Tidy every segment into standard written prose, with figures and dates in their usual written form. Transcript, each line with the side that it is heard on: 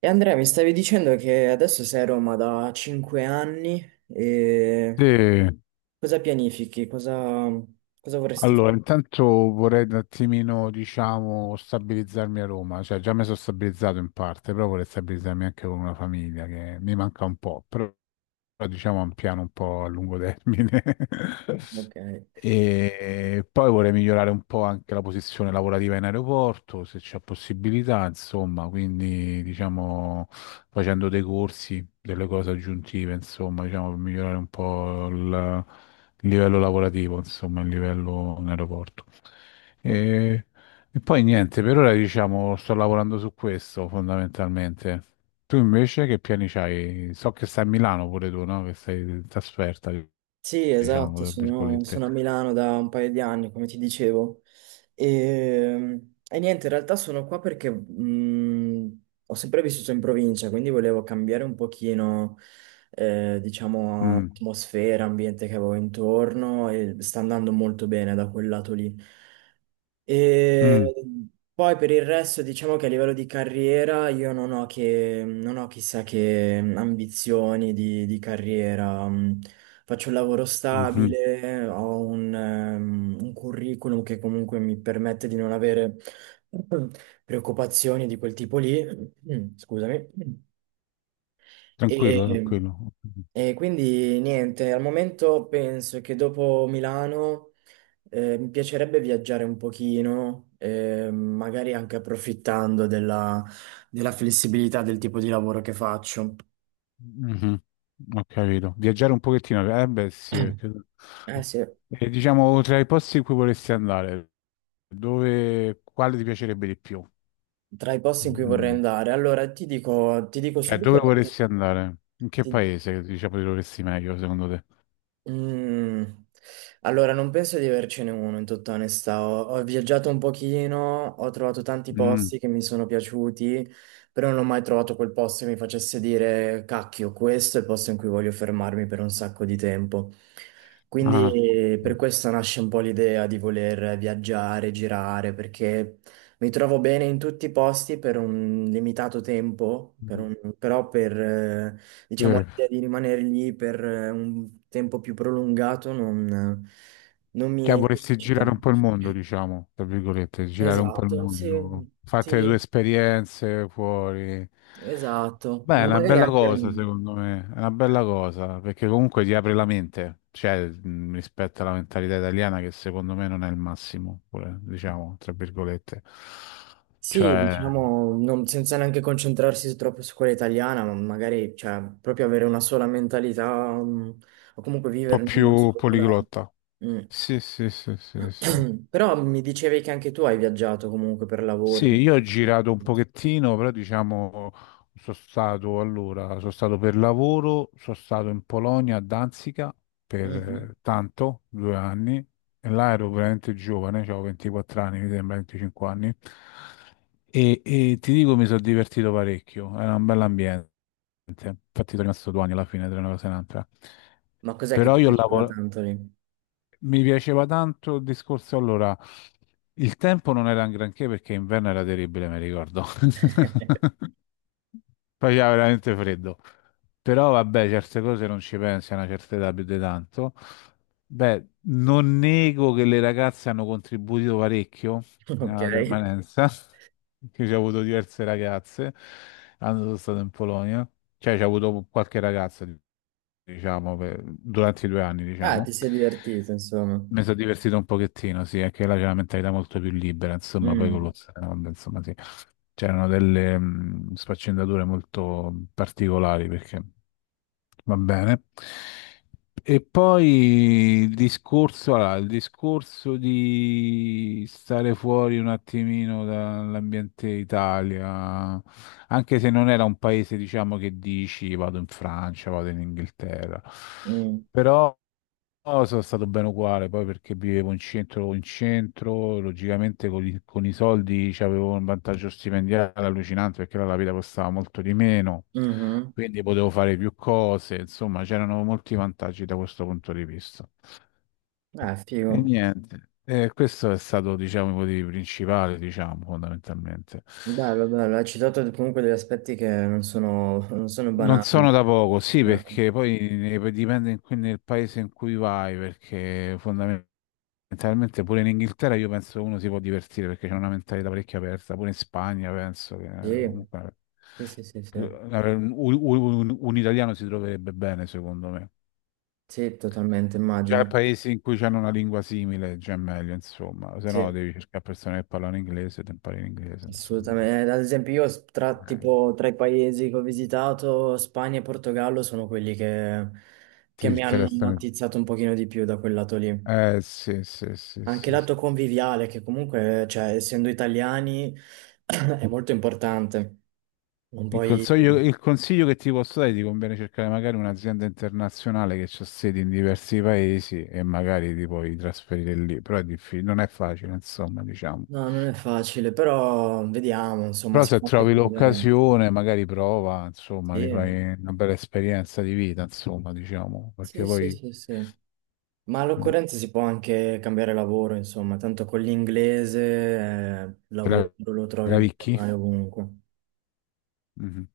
right: E Andrea, mi stavi dicendo che adesso sei a Roma da 5 anni
left: Sì,
right: e cosa pianifichi? Cosa vorresti
left: allora intanto vorrei un attimino, diciamo, stabilizzarmi a Roma, cioè già mi sono stabilizzato in parte, però vorrei stabilizzarmi anche con una famiglia che mi manca un po', però diciamo è un piano un po' a lungo termine.
right: fare? Ok.
left: E poi vorrei migliorare un po' anche la posizione lavorativa in aeroporto, se c'è possibilità, insomma, quindi diciamo facendo dei corsi, delle cose aggiuntive, insomma, diciamo per migliorare un po' il livello lavorativo, insomma, il livello in aeroporto.
right: Oh,
left: E, e poi niente, per ora diciamo sto lavorando su questo fondamentalmente. Tu invece che piani c'hai? So che stai a Milano pure tu, no? Che sei in trasferta,
right: sì,
left: diciamo,
right: esatto,
left: tra
right: sono,
left: virgolette.
right: sono a Milano da un paio di anni, come ti dicevo. E, e niente, in realtà sono qua perché ho sempre vissuto in provincia, quindi volevo cambiare un pochino, diciamo,
left: Mm,
right: atmosfera, ambiente che avevo intorno, e sta andando molto bene da quel lato lì. E
left: mm,
right: poi per il resto, diciamo che a livello di carriera io non ho, che, non ho chissà che ambizioni di carriera. Mm, faccio un lavoro
left: mhm.
right: stabile, ho un curriculum che comunque mi permette di non avere preoccupazioni di quel tipo lì. Mm, scusami. Sì.
left: Tranquillo, tranquillo.
right: E quindi niente, al momento penso che dopo Milano mi piacerebbe viaggiare un pochino, magari anche approfittando della, della flessibilità del tipo di lavoro che faccio.
left: Mhm, ho capito. Viaggiare un pochettino, eh beh sì, perché...
right: Eh sì,
left: E diciamo, tra i posti in cui vorresti andare, dove, quale ti piacerebbe di più?
right: tra i posti in cui vorrei
left: Mm,
right: andare. Allora, ti dico
left: cioè,
right: subito,
left: dove vorresti andare? In che paese, diciamo, ti dovresti meglio, secondo te?
right: mm. Allora, non penso di avercene uno, in tutta onestà. Ho, ho viaggiato un pochino, ho trovato tanti
left: Mm,
right: posti che mi sono piaciuti, però non ho mai trovato quel posto che mi facesse dire, cacchio, questo è il posto in cui voglio fermarmi per un sacco di tempo.
left: ah.
right: Quindi per questo nasce un po' l'idea di voler viaggiare, girare, perché mi trovo bene in tutti i posti per un limitato tempo, per
left: Mhm.
right: un- però per,
left: Sì.
right: diciamo, l'idea di rimanere lì per un tempo più prolungato non, non mi
left: Cioè,
right: mi
left: vorresti
right: eccita.
left: girare un po' il mondo, diciamo, tra virgolette, girare un po' il
right: Esatto, sì,
left: mondo, fate le tue
right: sì,
left: esperienze fuori.
right: esatto.
left: Beh, è
right: Ma
left: una
right: magari
left: bella
right: anche...
left: cosa, secondo me, è una bella cosa, perché comunque ti apre la mente, cioè, rispetto alla mentalità italiana, che secondo me non è il massimo, pure, diciamo, tra virgolette.
right: Sì,
left: Cioè, un
right: diciamo, non- senza neanche concentrarsi troppo su quella italiana, ma magari, cioè, proprio avere una sola mentalità, mm, o comunque
left: po'
right: vivere in una
left: più
right: sola.
left: poliglotta. Sì, sì, sì, sì, sì.
right: Mm. Però mi dicevi che anche tu hai viaggiato comunque per lavoro.
left: Sì, io ho girato un pochettino, però diciamo sono stato allora, sono stato per lavoro, sono stato in Polonia a Danzica per
right: Mhm.
left: tanto, due anni, e là ero veramente giovane, avevo 24 anni, mi sembra 25 anni, e ti dico mi sono divertito parecchio, era un bell'ambiente, infatti sono rimasto due anni alla fine tra una cosa e un'altra,
right: Ma cos'è che
left: però
right: ti
left: io
right: piaceva
left: lavoro...
right: tanto lì?
left: Mi piaceva tanto il discorso. Allora, il tempo non era un granché perché inverno era terribile, mi ricordo. Faceva veramente freddo. Però vabbè, certe cose non ci pensi a una certa età più di tanto. Beh, non nego che le ragazze hanno contribuito parecchio
right: Ok.
left: alla permanenza, che ci ho avuto diverse ragazze, quando sono stato in Polonia. Cioè, ci ho avuto qualche ragazza, diciamo, per- durante i due anni,
right: Ah, ti
left: diciamo.
right: sei divertito, insomma.
left: Mi sono divertito un pochettino, sì, è che là c'è una mentalità molto più libera, insomma, poi con lo
right: Mm,
left: stand, insomma, sì. C'erano delle sfaccendature molto particolari perché va bene. E poi il discorso, allora, il discorso di stare fuori un attimino dall'ambiente Italia, anche se non era un paese, diciamo, che dici vado in Francia, vado in Inghilterra,
right: mm,
left: però. No, sono stato bene uguale, poi perché vivevo in centro, logicamente con i soldi cioè, avevo un vantaggio stipendiale allucinante perché là la vita costava molto di meno,
right: mhm.
left: quindi potevo fare più cose, insomma c'erano molti vantaggi da questo punto di vista.
right: Ah, figo.
left: E niente, questo è stato diciamo il motivo principale, diciamo, fondamentalmente.
right: Bello, bello. Hai citato comunque degli aspetti che non sono
left: Non
right: banali.
left: sono da poco, sì,
right: Ah,
left: perché poi ne- dipende in cui- nel paese in cui vai, perché fondamentalmente mentalmente pure in Inghilterra io penso uno si può divertire perché c'è una mentalità parecchio aperta, pure in Spagna penso che
right: sì,
left: comunque
right: sì, sì, sì, sì.
left: un italiano si troverebbe bene secondo me.
right: Sì, totalmente,
left: Già
right: immagino.
left: paesi in cui c'hanno una lingua simile, già è meglio, insomma, se no
right: Sì,
left: devi cercare persone che parlano inglese, e ti impari l'inglese, insomma.
right: assolutamente. Ad esempio, io s- tra,
left: Eh,
right: tipo, tra i paesi che ho visitato, Spagna e Portogallo sono quelli
left: ti
right: che mi hanno
left: interessano.
right: attizzato un pochino di più da quel lato lì.
left: Eh sì, sì, sì,
right: Anche il
left: sì,
right: lato conviviale, che comunque, cioè, essendo italiani, è molto importante. Non
left: il
right: puoi...
left: consiglio, il consiglio che ti posso dare è di conviene cercare magari un'azienda internazionale che ha sedi in diversi paesi e magari ti puoi trasferire lì, però è difficile, non è facile, insomma, diciamo.
right: No, non è facile, però vediamo, insomma,
left: Però
right: si
left: se
right: può anche
left: trovi
right: cambiare.
left: l'occasione, magari prova, insomma, ti
right: Sì,
left: fai una bella esperienza di vita, insomma, diciamo, perché
right: sì, sì,
left: poi
right: sì, sì. Ma
left: mm,
right: all'occorrenza si può anche cambiare lavoro, insomma, tanto con l'inglese, il
left: te
right: lavoro
left: la
right: lo trovi bene o
left: cavicchi?
right: male ovunque.
left: Mhm,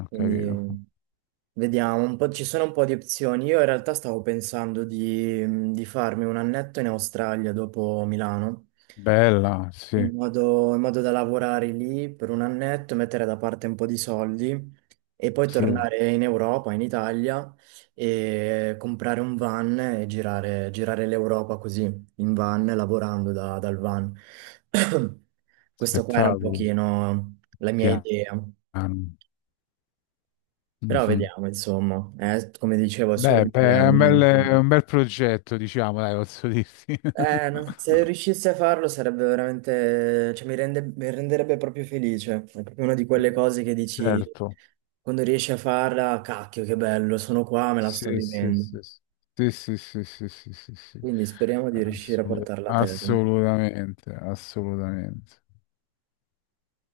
left: ho capito.
right: Quindi vediamo, un po', ci sono un po' di opzioni. Io in realtà stavo pensando di farmi un annetto in Australia dopo Milano.
left: Bella, sì,
right: In modo da lavorare lì per un annetto, mettere da parte un po' di soldi e poi
left: sì,
right: tornare in Europa, in Italia e comprare un van e girare, girare l'Europa così, in van, lavorando da- dal van. Questa qua era un
left: spettacolo,
right: pochino la mia
left: piano.
right: idea, però
left: Mhm.
right: vediamo, insomma, come dicevo, è solo
left: Beh, beh,
right: un'idea. Non è-
left: è un bel progetto, diciamo, dai, posso dirti.
right: eh, non- se riuscissi a farlo sarebbe veramente, cioè mi rende- mi renderebbe proprio felice. È proprio una di quelle cose che dici
left: Certo.
right: quando riesci a farla, cacchio, che bello, sono qua, me la sto
left: Sì, sì,
right: vivendo.
left: sì, sì. Sì, sì, sì, sì, sì, sì, sì.
right: Quindi speriamo di riuscire a
left: Assolut-
right: portarla a termine.
left: assolutamente, assolutamente.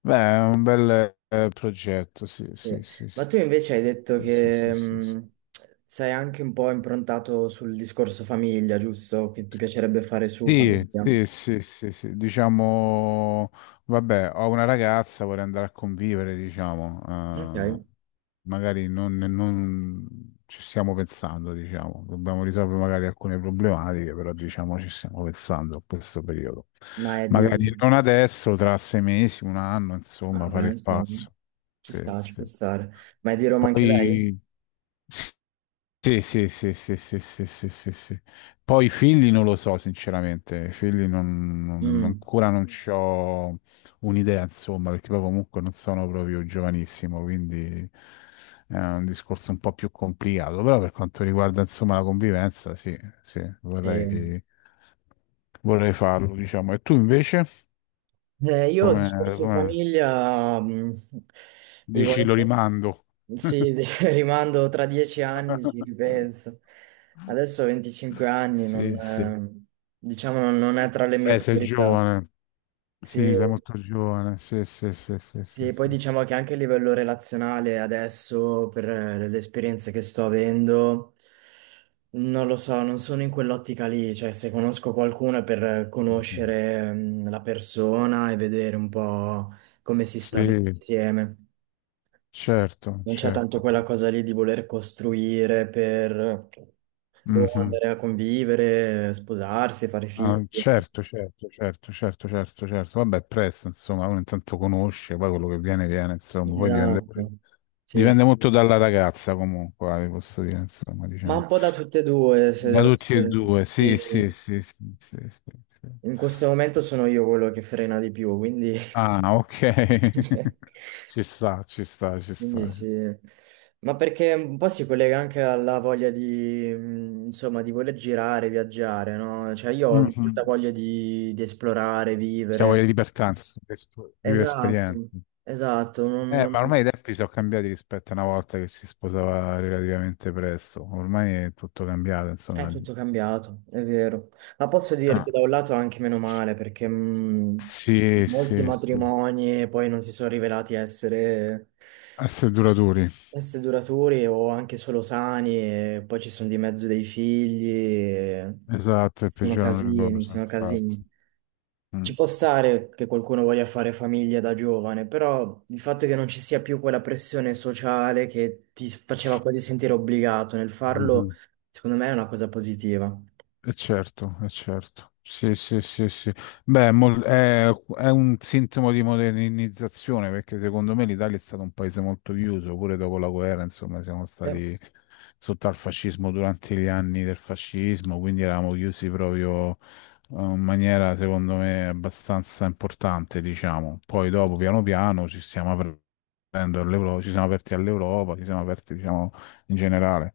left: Beh, è un bel progetto, sì,
right: Sì.
left: sì, sì,
right: Ma
left: sì,
right: tu invece hai detto
left: sì, sì,
right: che
left: sì, sì. Sì.
right: sei anche un po' improntato sul discorso famiglia, giusto? Che ti piacerebbe fare su
left: Sì,
right: famiglia.
left: sì, sì, sì, sì, diciamo, vabbè, ho una ragazza, vorrei andare a convivere, diciamo,
right: Ok,
left: magari non, non ci stiamo pensando, diciamo, dobbiamo risolvere magari alcune problematiche, però diciamo ci stiamo pensando a questo periodo.
right: ma è di...
left: Magari non adesso, tra sei mesi, un anno,
right: Ah,
left: insomma, fare
right: beh,
left: il
right: insomma,
left: passo.
right: ci
left: Sì,
right: sta, ci può
left: sì.
right: stare. Ma è di Roma anche lei?
left: Poi... Sì, sì, sì, sì, sì, sì, sì, sì, sì. Poi i figli non lo so, sinceramente, i figli non, non-
right: Mm,
left: ancora non c'ho un'idea, insomma, perché poi comunque non sono proprio giovanissimo, quindi è un discorso un po' più complicato, però per quanto riguarda, insomma, la convivenza, sì, sì,
right: sì.
left: vorrei farlo, diciamo. E tu invece,
right: Io
left: come,
right: discorso
left: come
right: famiglia, mm, devo
left: dici, lo
right: essere-
left: rimando?
right: sì, di- rimando tra dieci anni, ci ripenso. Adesso ho 25 anni, non,
left: Sì, sì.
right: diciamo non è tra le mie
left: Beh, sei
right: priorità.
left: giovane. Sì,
right: Sì,
left: sei molto giovane, sì, sì, sì, sì, sì,
right: sì, poi
left: sì.
right: diciamo che anche a livello relazionale adesso, per le esperienze che sto avendo, non lo so, non sono in quell'ottica lì, cioè se conosco qualcuno è per
left: Anch'io.
right: conoscere la persona e vedere un po' come si sta bene
left: Sì,
right: insieme.
left: certo,
right: Non c'è tanto
left: certo.
right: quella cosa lì di voler costruire per boh,
left: Mhm.
right: andare a convivere, sposarsi, fare
left: Ah,
right: figli.
left: certo, certo, certo, certo, certo, certo. Vabbè, è presto, insomma, uno intanto conosce, poi quello che viene, viene, insomma, poi dipende
right: Esatto.
left: pure-
right: Sì,
left: dipende
right: sì.
left: molto dalla ragazza, comunque, vi posso dire, insomma,
right: Ma
left: diciamo.
right: un po' da tutte e due, se
left: Da
right: devo
left: tutti e
right: essere...
left: due, sì,
right: Sì.
left: sì, sì, sì, sì, sì, sì.
right: In questo momento sono io quello che frena di più, quindi...
left: Ah, ok. Ci sta, ci sta, ci
right: quindi
left: sta, ci
right: sì. Ma perché un po' si collega anche alla voglia insomma, di voler girare, viaggiare, no? Cioè io ho
left: sta.
right: molta voglia di esplorare,
left: Cioè,
right: vivere.
left: voglio libertà, insomma, di esp- di vivere
right: Esatto,
left: esperienze.
right: esatto. Non-
left: Ma
right: non-
left: ormai i tempi sono cambiati rispetto a una volta che si sposava relativamente presto. Ormai è tutto cambiato,
right: è
left: insomma.
right: tutto cambiato, è vero. Ma posso
left: Ah,
right: dirti da un lato anche meno male, perché
left: sì,
right: molti
left: sì, sì.
right: matrimoni poi non si sono rivelati essere,
left: Essere duraturi.
right: essere duraturi o anche solo sani, e poi ci sono di mezzo dei figli, e
left: Esatto, è il
right: sono
left: peggiore errore
right: casini,
left: che ho
right: sono
left: fatto.
right: casini.
left: Mm.
right: Ci può stare che qualcuno voglia fare famiglia da giovane, però il fatto che non ci sia più quella pressione sociale che ti faceva quasi sentire obbligato nel farlo,
left: Mhm.
right: secondo me è una cosa positiva.
left: E certo, è certo. Sì, sì, sì, sì. Beh, è, mol- è un sintomo di modernizzazione perché secondo me l'Italia è stato un paese molto chiuso, pure dopo la guerra, insomma, siamo
right: Sì.
left: stati sotto al fascismo durante gli anni del fascismo, quindi eravamo chiusi proprio in maniera, secondo me, abbastanza importante, diciamo. Poi dopo, piano piano, ci stiamo aprendo all'Euro- ci siamo aperti all'Europa, ci siamo aperti, diciamo, in generale.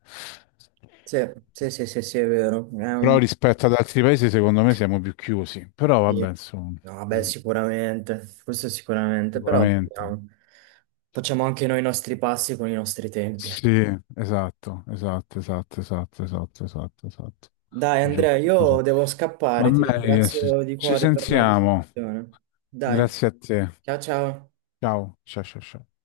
right: Sì, sì, sì, sì, sì, è vero. È
left: Però
right: un-
left: rispetto ad altri paesi, secondo me siamo più chiusi. Però vabbè,
right: sì.
left: insomma,
right: No, beh,
left: mm,
right: sicuramente, questo sicuramente, però
left: sicuramente.
right: vediamo. Facciamo anche noi i nostri passi con i nostri tempi.
left: Sì, esatto, esatto, esatto, esatto, esatto, esatto, esatto.
right: Dai, Andrea,
left: Giusto così.
right: io devo
left: Va
right: scappare, ti
left: bene,
right: ringrazio di
left: ci
right: cuore per la
left: sentiamo.
right: discussione. Dai,
left: Grazie a te.
right: ciao ciao.
left: Ciao, ciao, ciao, ciao.